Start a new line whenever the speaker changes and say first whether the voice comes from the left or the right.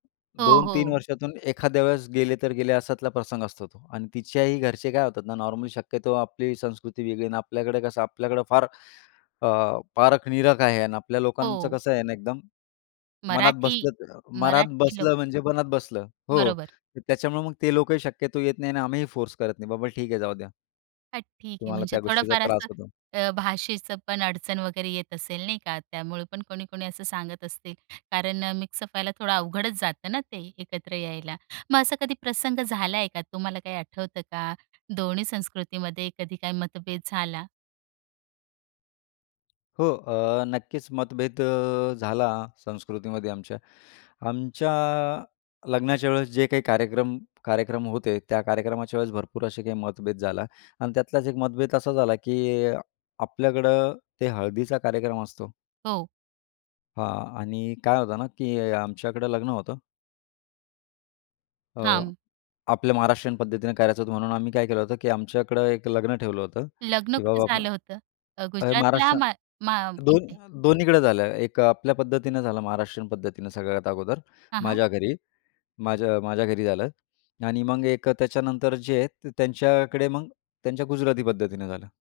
right: हो,
left: 2-3
right: हो.
left: वर्षातून एखाद्या वेळेस गेले तर गेले अश्यातला प्रसंग असतो तो. अन् तिच्याही घरचे काय होतात ना नॉर्मली शक्यतो आपली संस्कृती वेगळी आहे, अन् आपल्याकडे कसं आपल्याकडे फार अ, पारख-निरख आहे आणि आपल्या लोकांचं
right: हो.
left: कसं आहे ना एकदम, मनात
right: मराठी
left: बसलं तर मनात
right: मराठी लोक.
left: बसलं म्हणजे मनात बसलं. हो,
right: बरोबर.
left: तर त्याच्यामुळे मग ते लोकंही शक्यतो येत नाही आणि आम्हीही फोर्स करत नाही, बाबा ठीक आहे जाऊ द्या.
right: हां, ठीक आहे
left: तुम्हाला
right: म्हणजे
left: त्या गोष्टीचा
right: थोडंफार
left: त्रास
right: असं
left: होतो.
right: अ, भाषेचं पण अडचण वगैरे येत असेल, नाही का? त्यामुळे पण कोणी-कोणी असं सांगत असतील. कारण अ, मिक्स व्हायला थोडं अवघडच जातं ना ते, एकत्र यायला. मग असा कधी प्रसंग झालाय का? तुम्हाला काही आठवतं का? 2न्ही संस्कृतीमध्ये कधी काही मतभेद झाला?
left: हो, अ, नक्कीच मतभेद अ, झाला संस्कृतीमध्ये आमच्या. आमच्या लग्नाच्या वेळेस जे काही कार्यक्रम कार्यक्रम होते, त्या कार्यक्रमाच्या वेळेस भरपूर असे काही मतभेद झाला आणि त्यातलाच एक मतभेद असा झाला की अ, आपल्याकडं ते हळदीचा कार्यक्रम असतो.
right: हो.
left: हां, आणि काय होतं ना की आमच्याकडे लग्न होतं. अ,
right: हां.
left: आपल्या महाराष्ट्रीयन पद्धतीने करायचं होतं म्हणून आम्ही काय केलं होतं, की आमच्याकडे एक लग्न ठेवलं होतं
right: लग्न
left: की
right: कुठे
left: बाबा
right: झालं होतं? अ,
left: अ,
right: गुजरातला
left: महाराष्ट्र
right: मा मा इथे?
left: 2 2न्हीकडं झालं. एक आपल्या पद्धतीनं झालं महाराष्ट्रीयन पद्धतीनं सगळ्यात अगोदर
right: हां, हां.
left: माझ्या घरी. माझ्या माझ्या घरी झालं आणि मग 1 त्याच्यानंतर जे आहेत त्यांच्याकडे मग त्यांच्या गुजराती पद्धतीनं झालं.